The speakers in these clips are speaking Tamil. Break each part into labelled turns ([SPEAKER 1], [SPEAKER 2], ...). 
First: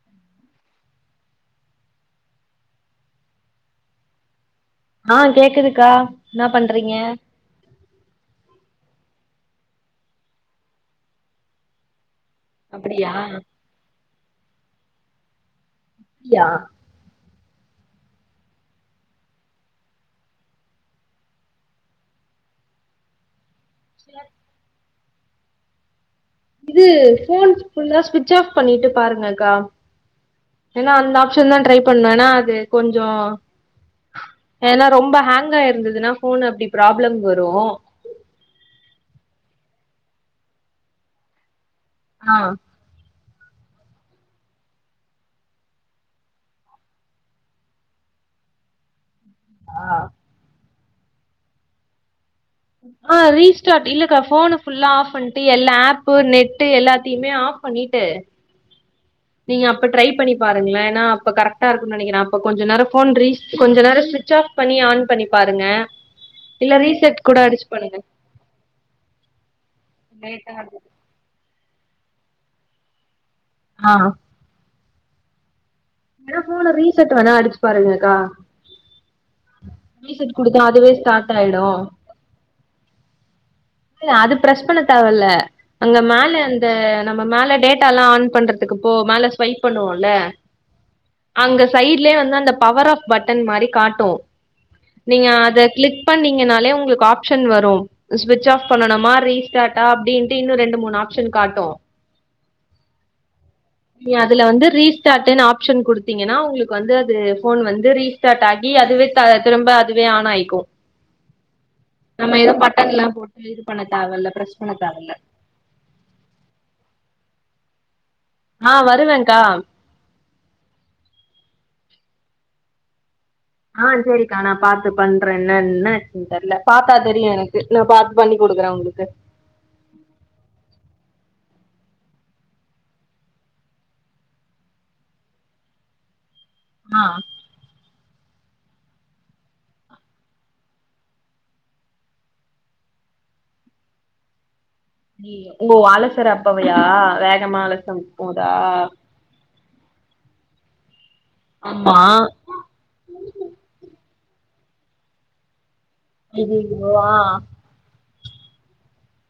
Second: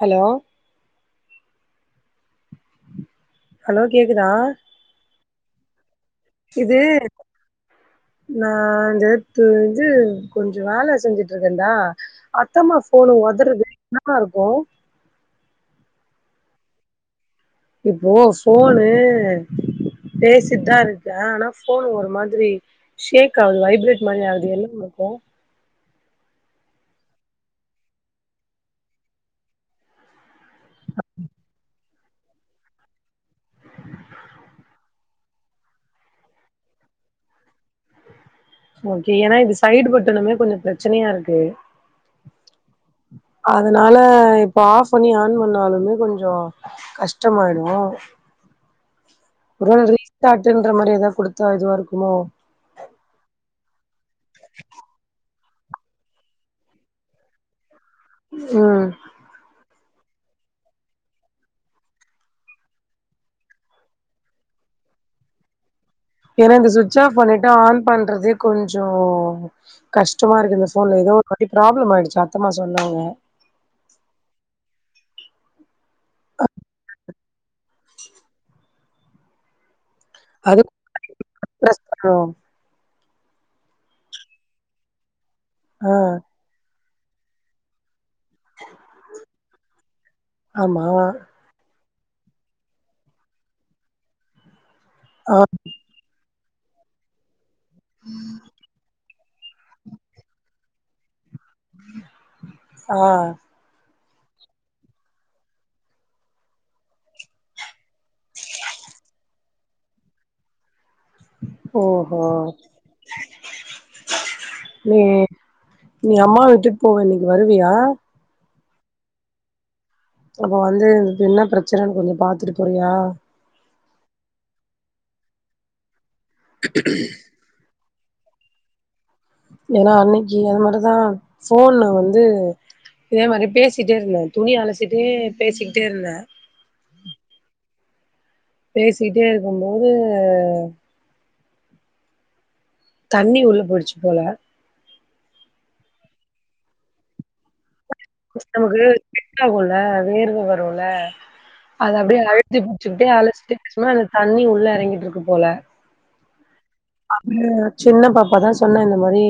[SPEAKER 1] ஹலோ ஹலோ கேக்குதா
[SPEAKER 2] ஆஹ் கேக்குதுக்கா என்ன பண்றீங்க
[SPEAKER 1] நான் இதுத்து இது கொஞ்சம் வேலை செஞ்சுட்டு இருக்கேன் தா அத்தம்மா
[SPEAKER 2] அப்டியா
[SPEAKER 1] ஃபோனு ஒதறது என்னா வா இருக்கும்
[SPEAKER 2] யா
[SPEAKER 1] இப்போ ஃபோன்னு பேசிட்டுதான் இருக்கேன் ஆனா ஃபோன் ஒரு மாதிரி ஷேக் ஆகுது வைப்ரேட் மாரி யாவுது என்னவா இருக்கும்
[SPEAKER 2] இது ஃபோன் ஃபுல்லா ஸ்விட்ச ஆப் பண்ணிட்டு பாருங்கக்கா ஏனா அந்த ஆப்ஷன்தான் ட்ரை பண்ண ஏனா அது கொஞ்சோ ஏனா ரொம்ப ஹேங்க் ஆயிருந்ததுன்னா ஃபோன் அப்டி ப்ராப்ளம் வரு
[SPEAKER 1] ஓகே ஏனா இது சைடு பட்டனுமே கொஞ்சோ பிரச்சனையா இருக்கு
[SPEAKER 2] ஆ
[SPEAKER 1] அதனால இப்ப ஆஃப் பண்ணி ஆன் பண்ணாலுமே கொஞ்சோ கஷ்டமாயிடுமோ ஒரு வேல ரீஸ்டார்ட்ன்ற மாரி ஏதா குடுத்தா இதுவா இருக்குமோ
[SPEAKER 2] ஆ ரீஸ்டார்ட் இல்லக்கா ஃபோன ஃபுல்லா ஆஃப் பண் ட்டு எல்லா ஆப்பு நெட்டு எல்லாத்தையுமே ஆஃப் பண்ணிட்டு
[SPEAKER 1] அ
[SPEAKER 2] நீங்க அப்ப ட்ரை பண்ணி பாருங்களேன் ஏனா அப்ப கரெக்டா இருக்குனு நெனைக்கிறன் அப்ப கொஞ்சோ நேரோ ஃபோன் ரீஸ் கொஞ்ச நேரோ ஸ்விச் ஆஃப் பண்ணி ஆன் பண்ணி பாருங்க
[SPEAKER 1] ஏனா இந்த
[SPEAKER 2] இல்ல
[SPEAKER 1] சுவிட்ச் ஆஃப்
[SPEAKER 2] ரீசெட் கூட
[SPEAKER 1] பண்ணிட்டு
[SPEAKER 2] அடிச்சு
[SPEAKER 1] ஆன்
[SPEAKER 2] பண்ணுங்க
[SPEAKER 1] பண்றதே கொஞ்சோ கஷ்டமா
[SPEAKER 2] லேட்டா
[SPEAKER 1] இருக்கு இந்த
[SPEAKER 2] ஆகுது
[SPEAKER 1] ஃபோன்ல எதோ பத்தி ப்ராப்ளம் ஆயிடுச்சு அத்தம்மா சொன்னாங்க
[SPEAKER 2] ஆ வேணா ஃபோன ரீசெட் வேணா அடிச்சு பாருங்கக்கா ரீசெட் குடுத்தா
[SPEAKER 1] அது
[SPEAKER 2] அதுவே ஸ்டார்ட் ஆயிடு
[SPEAKER 1] பிரஸ் பண்ணோ
[SPEAKER 2] இல்ல அது பெர்ஸ் பண்ண தேவயில்ல
[SPEAKER 1] ஆ
[SPEAKER 2] அங்க மேல அந் இந்த நம்ம மேல டேட்டா எல்லா ஆன் பண்றதுக்கு போ மேல ஸ்வைப் பண்ணுவோமல்ல
[SPEAKER 1] ஆமாவா
[SPEAKER 2] அங்க சைடுலயே வந்து அந்த பவர் ஆஃப் பட்டன் மாரி காட்டு நீங்க
[SPEAKER 1] ஆ
[SPEAKER 2] அத க்ளிக் பண்ணீங்கன்னாலே உங்களுக்கு ஆப்ஷன் வ ரு சுவிச் ஆஃப் பண்ணனுமா ரீஸ்டார்ட்டா அப்டின்ட்டு இன்னு ரெண்டு மூனு ஆப்ஷன் காட்டு
[SPEAKER 1] ஆ
[SPEAKER 2] நீ அதுல வந்து ரீஸ்டார்ட்னு ஆ ப்ஷன் குடுத்தீங்கன்னா உங்களுக்கு வந்து அது போன் வந்து ரீஸ்டார்ட் ஆகி அதுவே திரும்ப அதுவே ஆன் ஆய்க்கு
[SPEAKER 1] ஓஹோ
[SPEAKER 2] நம்ம எது பட்டன் எல்லா போட்டு இது பண்ண தேவ இல்ல ப்ரெஷ் பண்ண
[SPEAKER 1] நீ
[SPEAKER 2] தேவயில்ல
[SPEAKER 1] நீ அம்மா வீட்டு போவ இன்னைக்கு வருவியா
[SPEAKER 2] ஆ வருவன்க்கா
[SPEAKER 1] அப்ப வந்து என்ன பிரச்சனன்னு கொஞ்சொ பாத்துட்டு போறியா
[SPEAKER 2] ஆ சரிக்கா நா பாத்து பண்றன் என்னன்னு என்னாச்சுனு தெர்ல பாத்தா தெரியு என க்கு நா பாத்து பண்ணி குடுக்குற ஒங்ளுக்கு
[SPEAKER 1] ஏனா அன்னக்கி அது மாரிதா ஃபோனு வந்து இதே மாரி பேசிட்டே இருந்தன் துணி அளாசிட்டே பேசிக்கிட்டே இருந்தன்
[SPEAKER 2] ஆ
[SPEAKER 1] பேசிட்டே இருக்கும்போது தண்ணி உள்ள போய்டுச்சு போல
[SPEAKER 2] அய்யய்யோ ஓங்க அளசர அப்பயா வேகமா அள
[SPEAKER 1] நமக்கு இதாகுல வேர்வ வருல்ல அது
[SPEAKER 2] ஆமா
[SPEAKER 1] அப்டியே அழு த்தி புடிச்சுக்கிட்டே அளச்சிட்டே சும்மா இந்த தண்ணி உள்ள எறங்கிட்டுருக்கு போல
[SPEAKER 2] எது இதுவோ
[SPEAKER 1] ம் சின்ன பாப்பாதா சொன்னா இந்த மாரி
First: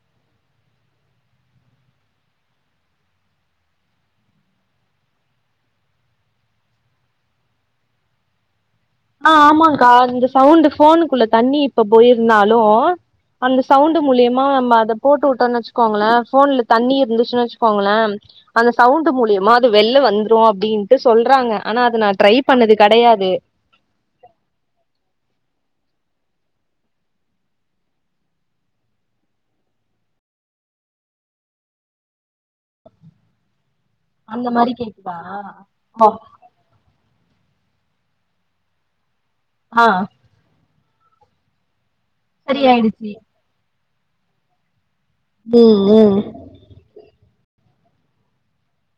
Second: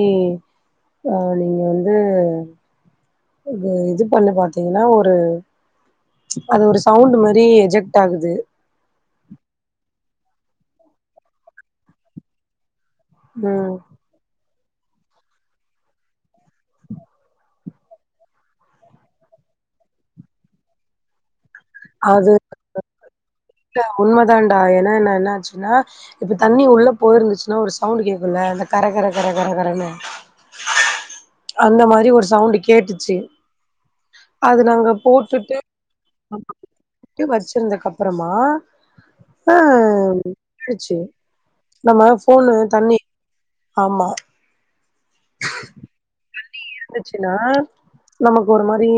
[SPEAKER 1] அ நீங்க வந்து இது இது பண்ணி பாத்தீங்னா ஒரு அது ஒரு சவுண்டு மாரி எஜெக்ட் ஆகுது
[SPEAKER 2] ஆ ஆமான்க்கா அந்த சவுண்ட் போனுக்குள்ள தண்ணி இப்ப போயிருந்தாலு அந்த
[SPEAKER 1] ம்
[SPEAKER 2] சவுண் மூலமா நம்ம அத போட்டு உட்டோனு வச்சுக்கோங்களே போன்ல தண்ணி இருந்துச்சுனு வச்சுக்கோங்களே அந்த சவுண்டு மூலியமா வெளில வந்துரு அப்டின்ட்டு சொல்றாங்க ஆனா அது நா ட்ரை பண்ணது கெடையாது
[SPEAKER 1] இல்ல உண்மதாண்டா ஏனா என்ன என்ன ஆச்சுனா இப்ப தண்ணி உள்ள போயிருந்துச்சுன்னா ஒரு சவுண்டு கேக்குல அந்த கர கர கர கர கரன்னு அந்த மாரி ஒரு சவுண்டு கேட்டுச்சி அது நாங்க போட்டுட்டு அப்படியே வச்சிருந்தக்கு அப்பறமா ஆ
[SPEAKER 2] ஆ
[SPEAKER 1] ச்ச நம்ம போன்ல தண்ணி
[SPEAKER 2] சரியாயிடுச்சு
[SPEAKER 1] ஆமா
[SPEAKER 2] ம் ம்
[SPEAKER 1] இருந்துச்சுனா நமக்கு ஒரு மாரி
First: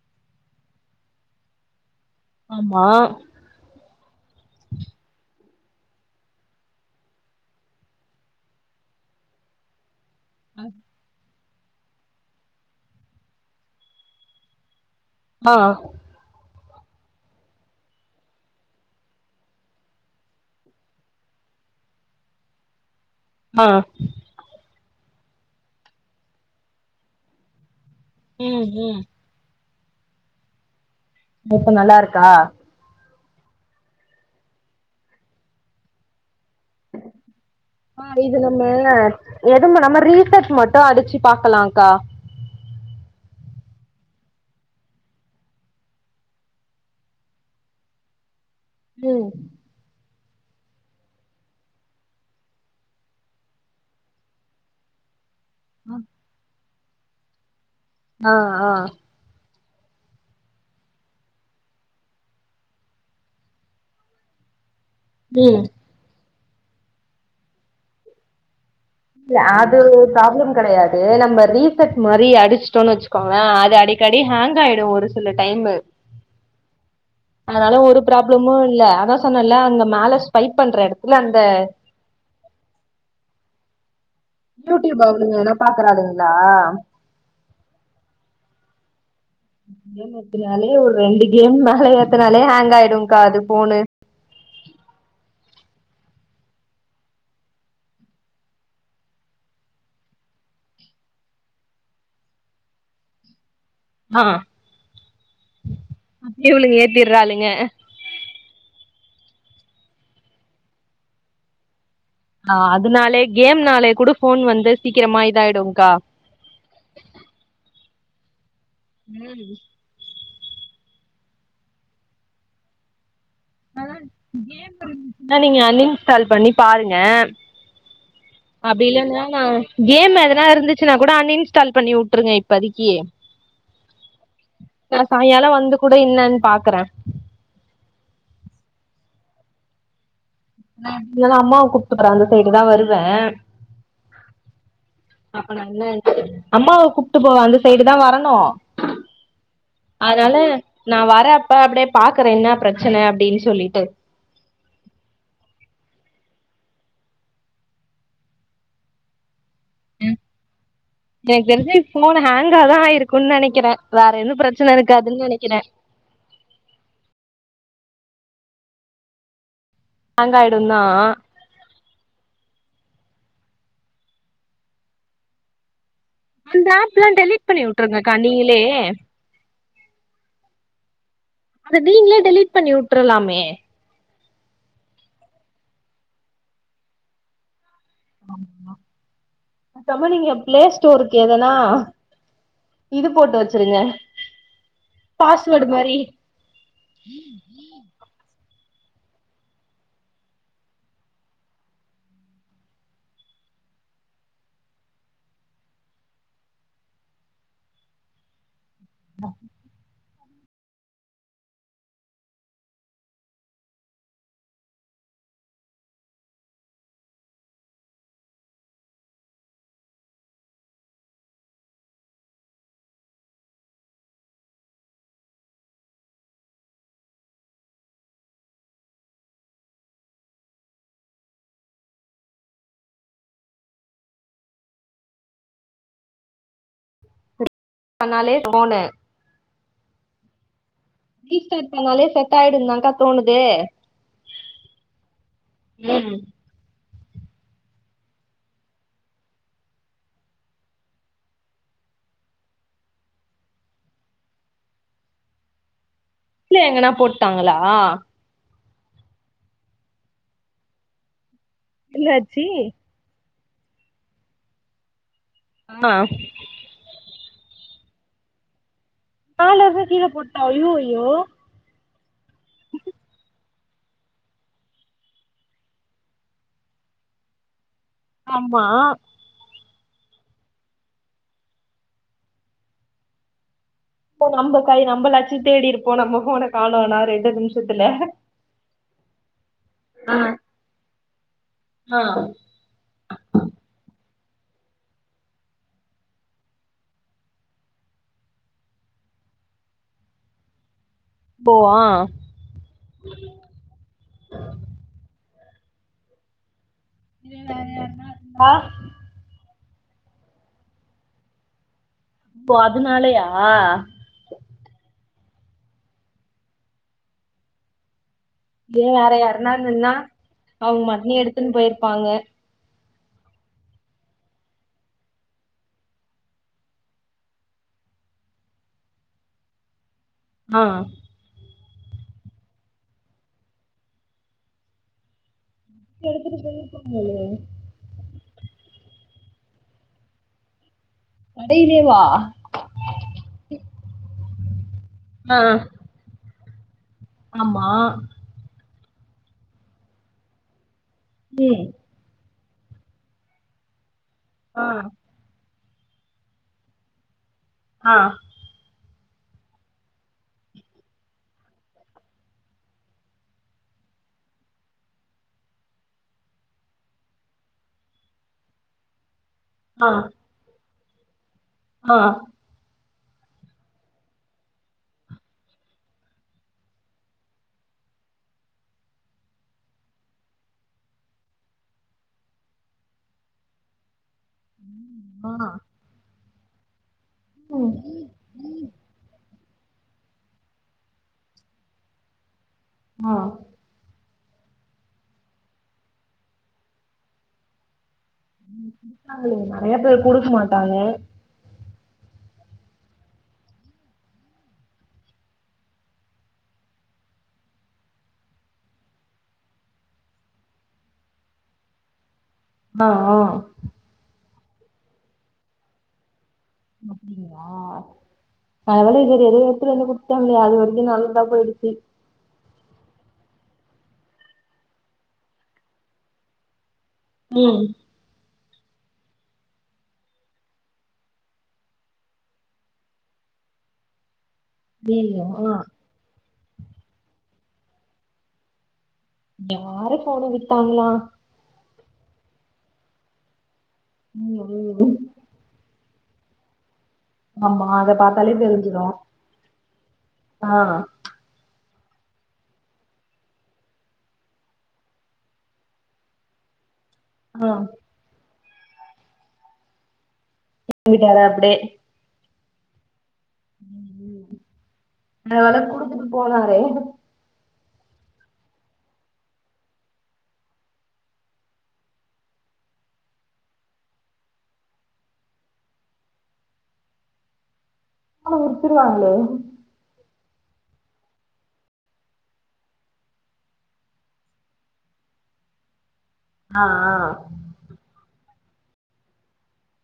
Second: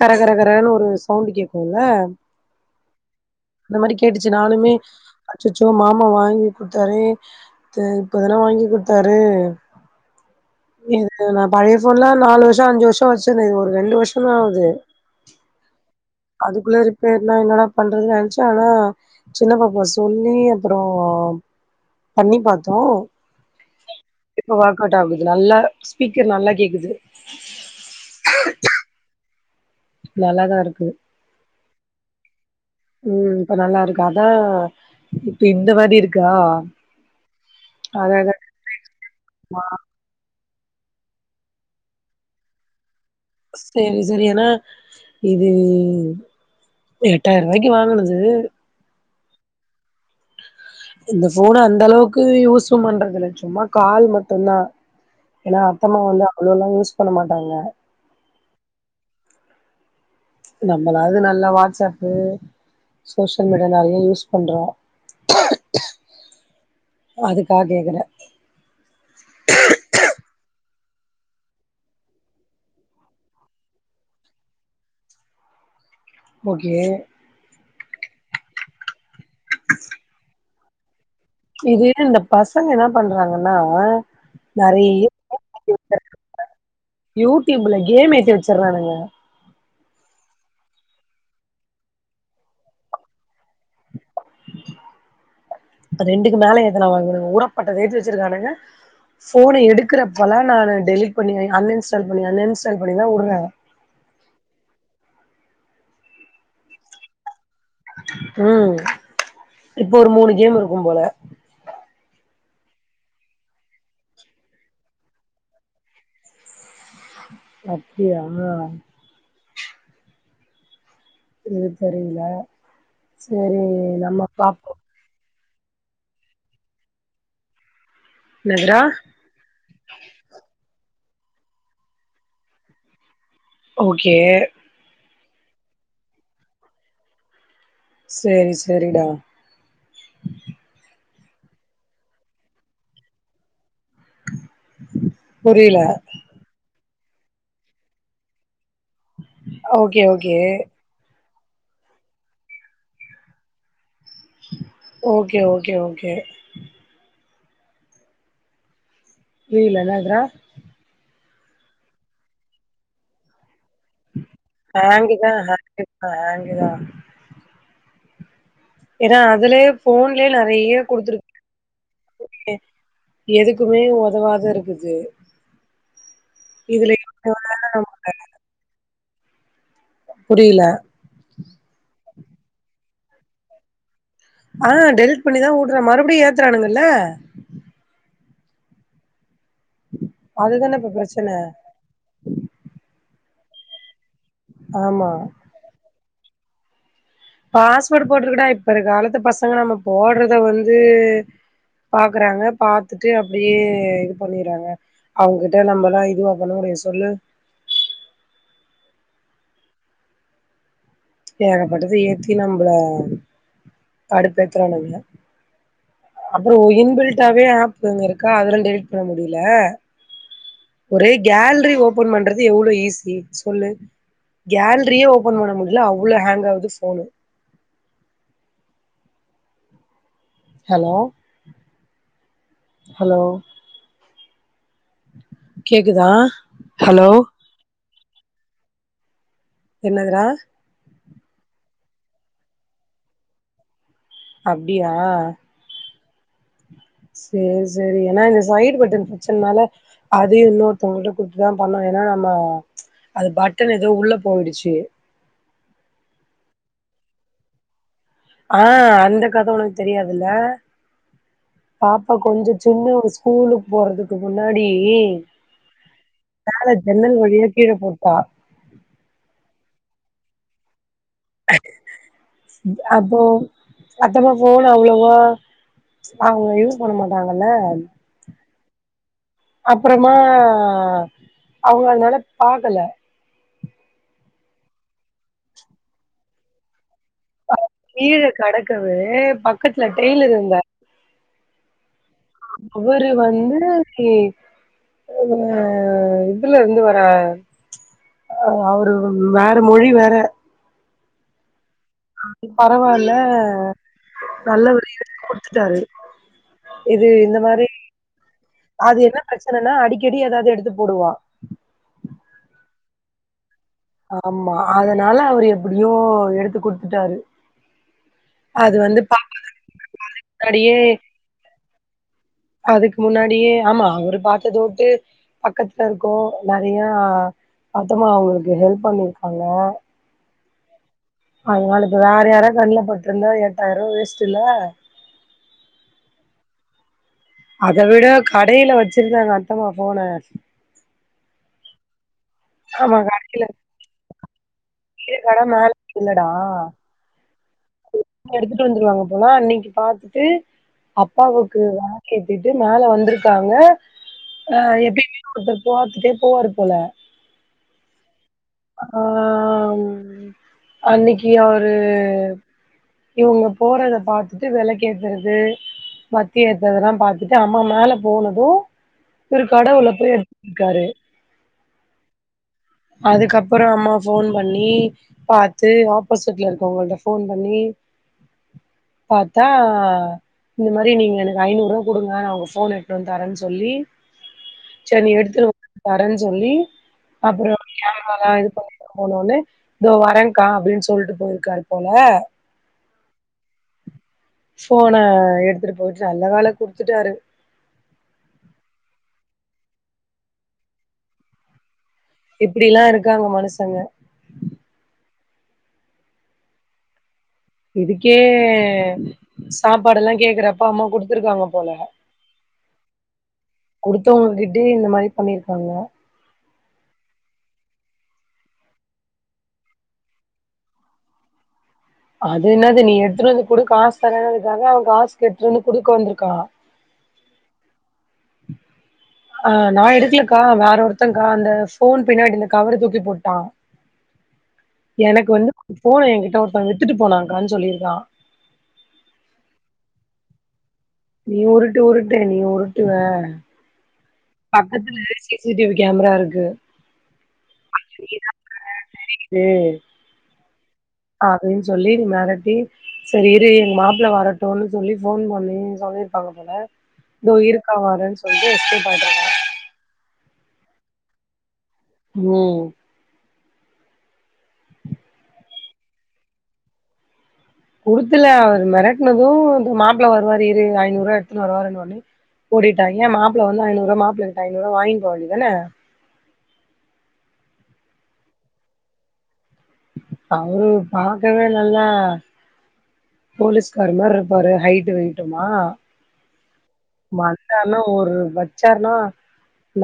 [SPEAKER 1] கர கரகரன்னு ஒரு சவுண்டு கேக்குல்ல
[SPEAKER 2] ஆமா
[SPEAKER 1] அந்த மாரி கேட்டுச்சு நானுமே அச்சச்சோ மாமா வாங்கிகுடுத்தாரே தேங இப்பத்தான வாங்கி குடுத்தாரு
[SPEAKER 2] அ
[SPEAKER 1] இது நா பழைய போன்லா நாலு வருஷொ அஞ்சு வருஷொ வச்சனே இது ஒரு ரெண்டு வருஷந்தா ஆவுது
[SPEAKER 2] ஆ
[SPEAKER 1] அதுக்குள்ளே ரிப்பேர்னா என்னடா பண்றது நென்ச்சே ஆனா சின்ன பாப்பா சொல்லி அப்பறொ பண்ணி பாத்தோ
[SPEAKER 2] ஆ
[SPEAKER 1] இப்போ ஒர்க் அவுட் ஆவுது நல்லா ஸ்பீக்கர் நல்லா கேக்குது
[SPEAKER 2] ம் ம்
[SPEAKER 1] நல்லாதா இருக்கு
[SPEAKER 2] இப்ப நல்லாருக்கா
[SPEAKER 1] ம் இப்ப நல்லாருக்கு அதா இப்ப இந்த மாரி இருக்கா
[SPEAKER 2] ஆ
[SPEAKER 1] அதா அதா
[SPEAKER 2] இது நம்ம எதும நம்ம ரீசட் மட் டு அடிச்சி பாக்லாக்கா
[SPEAKER 1] செரி செரி ஏனா இது எட்டாயிர்ரூபாய்க்கு வாங்னது
[SPEAKER 2] உம்
[SPEAKER 1] இந்த ஃபோன அந்த அளவுக்கு யூஷும் பண்றது இல்ல சும்மா கால் மட்டுந்தா ஏன்னா அத்தம்மா வந்து அவ்வளொ ல்லா யூஸ் பண்ண மாட்டாங்க
[SPEAKER 2] ஆ ஆ
[SPEAKER 1] நம்மளாது நல்லா வாட்ஸ்ப்பு சோசியல் மீடியா நிறைய யூஸ் பண்றோ
[SPEAKER 2] உம்
[SPEAKER 1] அதுக்கா கேக்குற
[SPEAKER 2] அது ப்ராப்ளம் கிடையாது நம்ம ரீசெட் மாரி அடிச்சட்டோனு வச் கொங்கல அது அடிக்கடி ஹேங்க் ஆயிடு ஒரு சில டைமு
[SPEAKER 1] ஓகே
[SPEAKER 2] அதனால ஒரு ப்ராப்ளமு இல்ல அதா சொன்னல அங்க மேல ஸ்பைப் பண்ற இடத்துல அந்
[SPEAKER 1] இது இந்த பசங்க என்ன பண்றாங்கன்னா
[SPEAKER 2] யூ
[SPEAKER 1] நெறைய
[SPEAKER 2] ட்யூப் அவங்க என்ன பாக்குறானுங்கனா
[SPEAKER 1] யூ ட்யூப்ல கேம் ஏத்தி வச்சட்றானுங்க
[SPEAKER 2] கேம் எத்துனாலே ஒரு ரெண்டு கேம் ஒரு மேல எத்துனாலே ஹேங்க் ஆயிடுகா அது போனு
[SPEAKER 1] அ ரெண்டுக்கு மேல எதனா வாங்கனு உரப்பட்டதா ரெட்டு வச்சிருக்கானுங்க ஃபோன எடுக்றப்போலா நானு டெலிட் பண்ணி ஆயி அன் இன்ஸ்டால் பண்ணி அன் இன்ஸ்டால் பண்ணி தா உடுற
[SPEAKER 2] ஆ அப்டி இவ்ளங்க ஏத்திறாளுக
[SPEAKER 1] உம் இப்போ ஒரு மூனு கேம் இருக்கு போல
[SPEAKER 2] ஆ அதுனாலே கேம்னாலே கூடு ஃபோன் வந்து சீக்கிரமா இதாய்டும்கா
[SPEAKER 1] அப்டியா
[SPEAKER 2] உம்
[SPEAKER 1] இது தெரியல செரி நம்மோ பாப்போ
[SPEAKER 2] என்ன நீங்க அன்இன்ஸ்டால் பண்ணி பாருங்க
[SPEAKER 1] என்னதுடா
[SPEAKER 2] அப்டி இல்லன்னா நா கேம் எதனா இருந்துச்சின்னா கூட அன் இன்ஸ்டால் பண்ணி உட்ருங்க இப்பதைக்கி
[SPEAKER 1] ஓகே
[SPEAKER 2] நா சாய்யாலோ வந்து கூட இன்னன்னு பாக்ற
[SPEAKER 1] செரி செரிடா
[SPEAKER 2] அம்மாவ கூப்டுக்றே அந்த சைடு தா வருவ
[SPEAKER 1] புரில
[SPEAKER 2] அம்மாவ கூப்ட்டு போவ அந்த சைடு தா வரணு
[SPEAKER 1] ஓகே
[SPEAKER 2] அதனால
[SPEAKER 1] ஓகே
[SPEAKER 2] நா வர அப்ப அப்டியே பாக்கறே என்ன பிரச்சன அப்டின்னு சொல்லிட்டு
[SPEAKER 1] ஓகே ஓகே ஓகே புரில என்ன ஆகுதுனா
[SPEAKER 2] எனக்கு தெரிஞ்சி ஃபோன் ஹேங்கா தா ஆயிருக்குன்னு நனைக்கிற வேற என்னு பிரச்சன இருக்காதுன்னு நனைக்கிற
[SPEAKER 1] ஆ ஹங்குதா ஏனா அதுலேப் ஃபோன்லேயே
[SPEAKER 2] ஹேங் ஆயிடும்
[SPEAKER 1] நறைய
[SPEAKER 2] தா
[SPEAKER 1] குடுத்துருக்கு மே எதுக்குமே உதவாத இருக்குது
[SPEAKER 2] அந்த
[SPEAKER 1] இதுல
[SPEAKER 2] ஆப்ல்லா டெலீட் பண்ணி உட்ருங்கா நீங்களே
[SPEAKER 1] புரியல
[SPEAKER 2] அது நீங்கலே டெலீட் பண்ணி உட்ரலாமே
[SPEAKER 1] ஆ டெலிட் பண்ணிதா உடுற மறுபடியு ஏத்துறானுங்கல்ல
[SPEAKER 2] தமிழினிய ப்ளே
[SPEAKER 1] அதுதான இப்ப
[SPEAKER 2] ஸ்டோருக்கு
[SPEAKER 1] பிரச்சன
[SPEAKER 2] எதனா இது போட்டு வச்சிருங்க
[SPEAKER 1] ஆமா
[SPEAKER 2] தொடுமாறி
[SPEAKER 1] பாஸ்வேர்ட் போட்ருகூடா இப்ப இரு காலத்து பசங்க நம்ம போட்றத வந்து பாக்குறாங்க பாத்துட்டு அப்டியே இது பண்ணிறாங்க அவுங்கட்ட நம்மல்லா இதுவா பண்ணுமுடியு சொல்லு
[SPEAKER 2] நோ
[SPEAKER 1] ஏகப்பட்டது ஏத்தி நம்மள கடுப்பேத்துறானுங்க அப்ரோ இன்பில்டாவே ஆப் ஒன்னு இருக்கா அதெல்லா டெலிட் பண்ண முடியல ஒரே கேல்ரி ஓப்பன் பண்றது எவ்ளோ ஈஸி சொல்லு கேல்ரியே ஓப்பன் பண்ண முடில அவ்ளோ ஹேங் ஆகுது போனு ஹலோ ஹலோ கேக்குதா ஹலோ
[SPEAKER 2] தன்னாலே போனு
[SPEAKER 1] என்னதுரா
[SPEAKER 2] ரீஸ்டார்ட் பண்ணாலே செட்டாயிடுந்தாக்கா தோணுது
[SPEAKER 1] அப்டியா
[SPEAKER 2] ம்
[SPEAKER 1] செரி செரி ஏனா இந்த சைடு பட்டன் பிரச்சன்னால அதையு இன்னொருத்தவங்கள்ட்ட குடுத்துதா பண்ணோ ஏனா நம்ம அது பட்டன் எதோ உள்ள போயிடுச்சு
[SPEAKER 2] கீழ எங்கனா போட்டாங்களா
[SPEAKER 1] ஆ அந்த கத ஒனக்கு தெரியாதுல்ல பாப்பா
[SPEAKER 2] என்னாச்சி
[SPEAKER 1] கொஞ்சோ சின்ன வயசு கூலுக்கு போறதுக்கு முன்னாடி
[SPEAKER 2] ஆ
[SPEAKER 1] மேல ஜன்னல் வழியா கீழ போட்டா
[SPEAKER 2] மேலேர்ந்து கீழ போட்டா ஐயோயோ
[SPEAKER 1] அப்போ சத்தமா போன் அவ்ளோவா அவுங்க யூஸ் மாட்டாங்கல்ல
[SPEAKER 2] ஆமா
[SPEAKER 1] அப்பறமா அவுங்க அந்த அளவு பாக்கல
[SPEAKER 2] இப்ப நம்ம கை நம்மலாச்சூ தேடிருப்போ நம்ம போன காணோனா ரெண்டு நிமிஷ்
[SPEAKER 1] கீழ கடக்கது பக்கத்துல டெய்லரு இருந்தா
[SPEAKER 2] ஆ
[SPEAKER 1] அவரு வந்து நி அ இதுல இருந்து வர அவுரு வேற மொழி வேற
[SPEAKER 2] போ ஆ
[SPEAKER 1] அது பரவால்ல நல்லவரு குடுத்துட்டாரு இது
[SPEAKER 2] இதே
[SPEAKER 1] இந்த
[SPEAKER 2] வேற
[SPEAKER 1] மாரி
[SPEAKER 2] யாருனா
[SPEAKER 1] அது என்ன பிரச்சனனா அடிக்கடி எதாது எடுத்து போடுவா
[SPEAKER 2] ஓ அதுனாலயா
[SPEAKER 1] ஆமா அதனால அவரு எப்டியோ எடுத்து குடுத்துட்டாரு அது
[SPEAKER 2] இது
[SPEAKER 1] வந்து
[SPEAKER 2] வேற
[SPEAKER 1] பா
[SPEAKER 2] யாரன்னா நின்னா
[SPEAKER 1] முன்னாடியே
[SPEAKER 2] அவங்க பாட்டுனு எடுத்துன்னு போயிருப்பாங்க
[SPEAKER 1] அதுக்கு முன்னாடியே ஆமா அவரு பாத்தது ஓகே பக்கத்துல இருக்கோ நெறையா அத்தமா அவுங்களுக்கு ஹெல்ப் பண்ணிருக்காங்க
[SPEAKER 2] ஆ
[SPEAKER 1] அதனால இப்ப வேற யாராது கண்ல பட்ருந்தா எட்டாயிர்பா வேஸ்ட்டு இல்ல
[SPEAKER 2] எடுத்துட்டு போய்ர்ப்பாங்களே
[SPEAKER 1] அத விட கடைல வச்சிருந்தாங்க அத்தமா போன
[SPEAKER 2] கடைலேவா
[SPEAKER 1] ஆமா கடைல கீழ
[SPEAKER 2] ஆ
[SPEAKER 1] கட மேல இல்ல டா
[SPEAKER 2] ஆமா
[SPEAKER 1] எடுதுட்டு வந்துருவாங்க போல அன்னைக்கு பாத்துட்டு அப்பாவுக்கு
[SPEAKER 2] ம்
[SPEAKER 1] அம்மா ஏத்திட்டு மேல வந்திருகாங்க ஆ எப்டி ஒருதர் போர்த்துடே போவரு போல
[SPEAKER 2] ஆ
[SPEAKER 1] ஆ அன்னிக்கி அவரு இவங்க போறத பாத்துட்டு வெல கேக்கறது வத்தி ஏத்துனதெல்லா பாத்துட்டு அம்மா மேல போனது ஒரு கடவுள
[SPEAKER 2] ஆ
[SPEAKER 1] போய் எடுத்துருகாரு
[SPEAKER 2] ஆ
[SPEAKER 1] அதுகப்பற அம்மா ஃபோன் பண்ணி பாத்து ஆப்போசிட்ல இருக்கவங்கள்ட்ட ஃபோன் பண்ணி பாத்தா இந்த மாரி நீங்க எனக் ஐநூரூவா குடுங்க உங்க ஃபோன் எட்த்துட்டு வந்து தரேன் சொல்லி செரி நீ
[SPEAKER 2] ஆ
[SPEAKER 1] எடுத்துட்டு போ தரேன் சொல்லி அப்புறோ
[SPEAKER 2] ம்
[SPEAKER 1] கேமராலா இது பண்ணி போனுன்னு இதோ வரேங்கா அப்டின் சொல்ட்டு போய்ருக்காார் போல
[SPEAKER 2] ஆ
[SPEAKER 1] ஃபோன எடுத்துட்டு போய்ட்டு நல்ல வேல குடுத்துடாரு
[SPEAKER 2] நெறைய பேரு குடுக்க மாட்டானே
[SPEAKER 1] இப்டிலா இருகாங்க மனுசங்க இதுக்கே சாப்பாடு எல்லா கேக்கறப்ப அம்மா குடுத்துருக்காங்க போல
[SPEAKER 2] ஆ ஆ
[SPEAKER 1] குடுத்தவங்க கிட்டயே இந்த மாரி பண்ணிருக்காங்க
[SPEAKER 2] ஒ அப்டிங்ளா அதனால இவரு [unintelligible] எடுத்துட்டு வந்து குடுத்தாங்க அது வரைக்கு நல்லாதா போய்டுச்சி
[SPEAKER 1] அது என்னது நீ எடுத்துட்டு வந்து குடு காசு தர இததா அவ காஸ் கேட்ருன்னு குடுக்க வந்திருக்கா
[SPEAKER 2] ம்
[SPEAKER 1] ஆ நா எடுக்கலக்கா வேற ஒருத்தக்கா அந்த ஃபோன் பின்னாடி அந்த கவர தூக்கி போட்டா
[SPEAKER 2] ஐயையோ
[SPEAKER 1] எனக் வந்து
[SPEAKER 2] ஆ
[SPEAKER 1] ஃபோன எ கிட்ட ஒருத்த வித்துட்டு போனாக்கான் சொல்லிருக்றா
[SPEAKER 2] யாரு ஃபோன வித்தாங்ளா
[SPEAKER 1] நீ உருட்டு உருட்டு நீ உருட்டுவே
[SPEAKER 2] ம் ம்
[SPEAKER 1] பக்கத்துல சிசிடிவி கேமரா இருக்கு
[SPEAKER 2] ஆமா அத
[SPEAKER 1] நீ
[SPEAKER 2] பாத்தாலே தெரிஞ்சிரு
[SPEAKER 1] எடு
[SPEAKER 2] ஆ
[SPEAKER 1] அப்டின்னு சொல்லி மெரட்டி செரி இரு எங்க மாப்ள வரட்டுனு சொல்லி ஃபோன் பண்ணி சொல்லிருப்பாங்க போல தோ
[SPEAKER 2] ஆ
[SPEAKER 1] இருக்கா வரன் சொல்லி எஸ்கேப் அய்டாங்க
[SPEAKER 2] தூங்கிட்டாரா அப்டியே
[SPEAKER 1] ம்
[SPEAKER 2] இன்னொரு தடவ குடுத்துட்டு போவாரு
[SPEAKER 1] குடுக்கல அவர் மெரட்னது மாப்ள வாருவாரு இரு ஐநூறுவா எடுத்துனு வரு வாருன்ன ஒன்னே ஓடிட்டா ஏ மாப்ள வந்தா ஐநூரூவா மாப்ள கிட்ட ஐநூரூவா வாய்ன் போவேண்டி தான
[SPEAKER 2] அவங் குடுத்துருவாங்களே
[SPEAKER 1] அவரு பாக்கவே இல்ல இல்ல போலீஸ்கார் மார் இருப்பாரு ஹையிட் வெயிட்டுமா
[SPEAKER 2] ஆ ஆ
[SPEAKER 1] யார்னா ஒரு வச்சார்னா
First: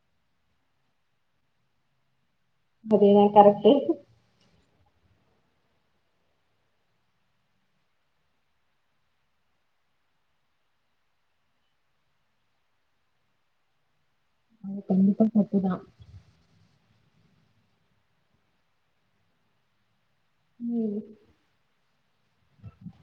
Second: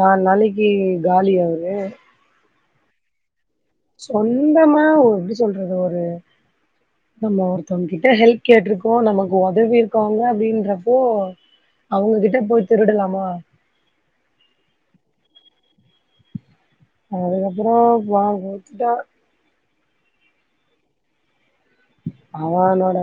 [SPEAKER 1] நாலு நாளைக்கி காலி அவரு
[SPEAKER 2] பட் இருந்தாலு கரெக்ட்டு
[SPEAKER 1] சொந்தமா எப்டி சொல்றது ஒரு நம்ம ஒருத்தங் கிட்ட ஹெல்ப் கேட்ருக்கோ நமக்கு ஒதவி இருக்காங்க அப்டின்றப்போ அவங்க கிட்ட போய் திருடலாமா
[SPEAKER 2] அது கண்டிப்பா தப்பு தா
[SPEAKER 1] அதுக்கப்ற வா போச்சுட்டா
[SPEAKER 2] ம்
[SPEAKER 1] ஆனா அவளோட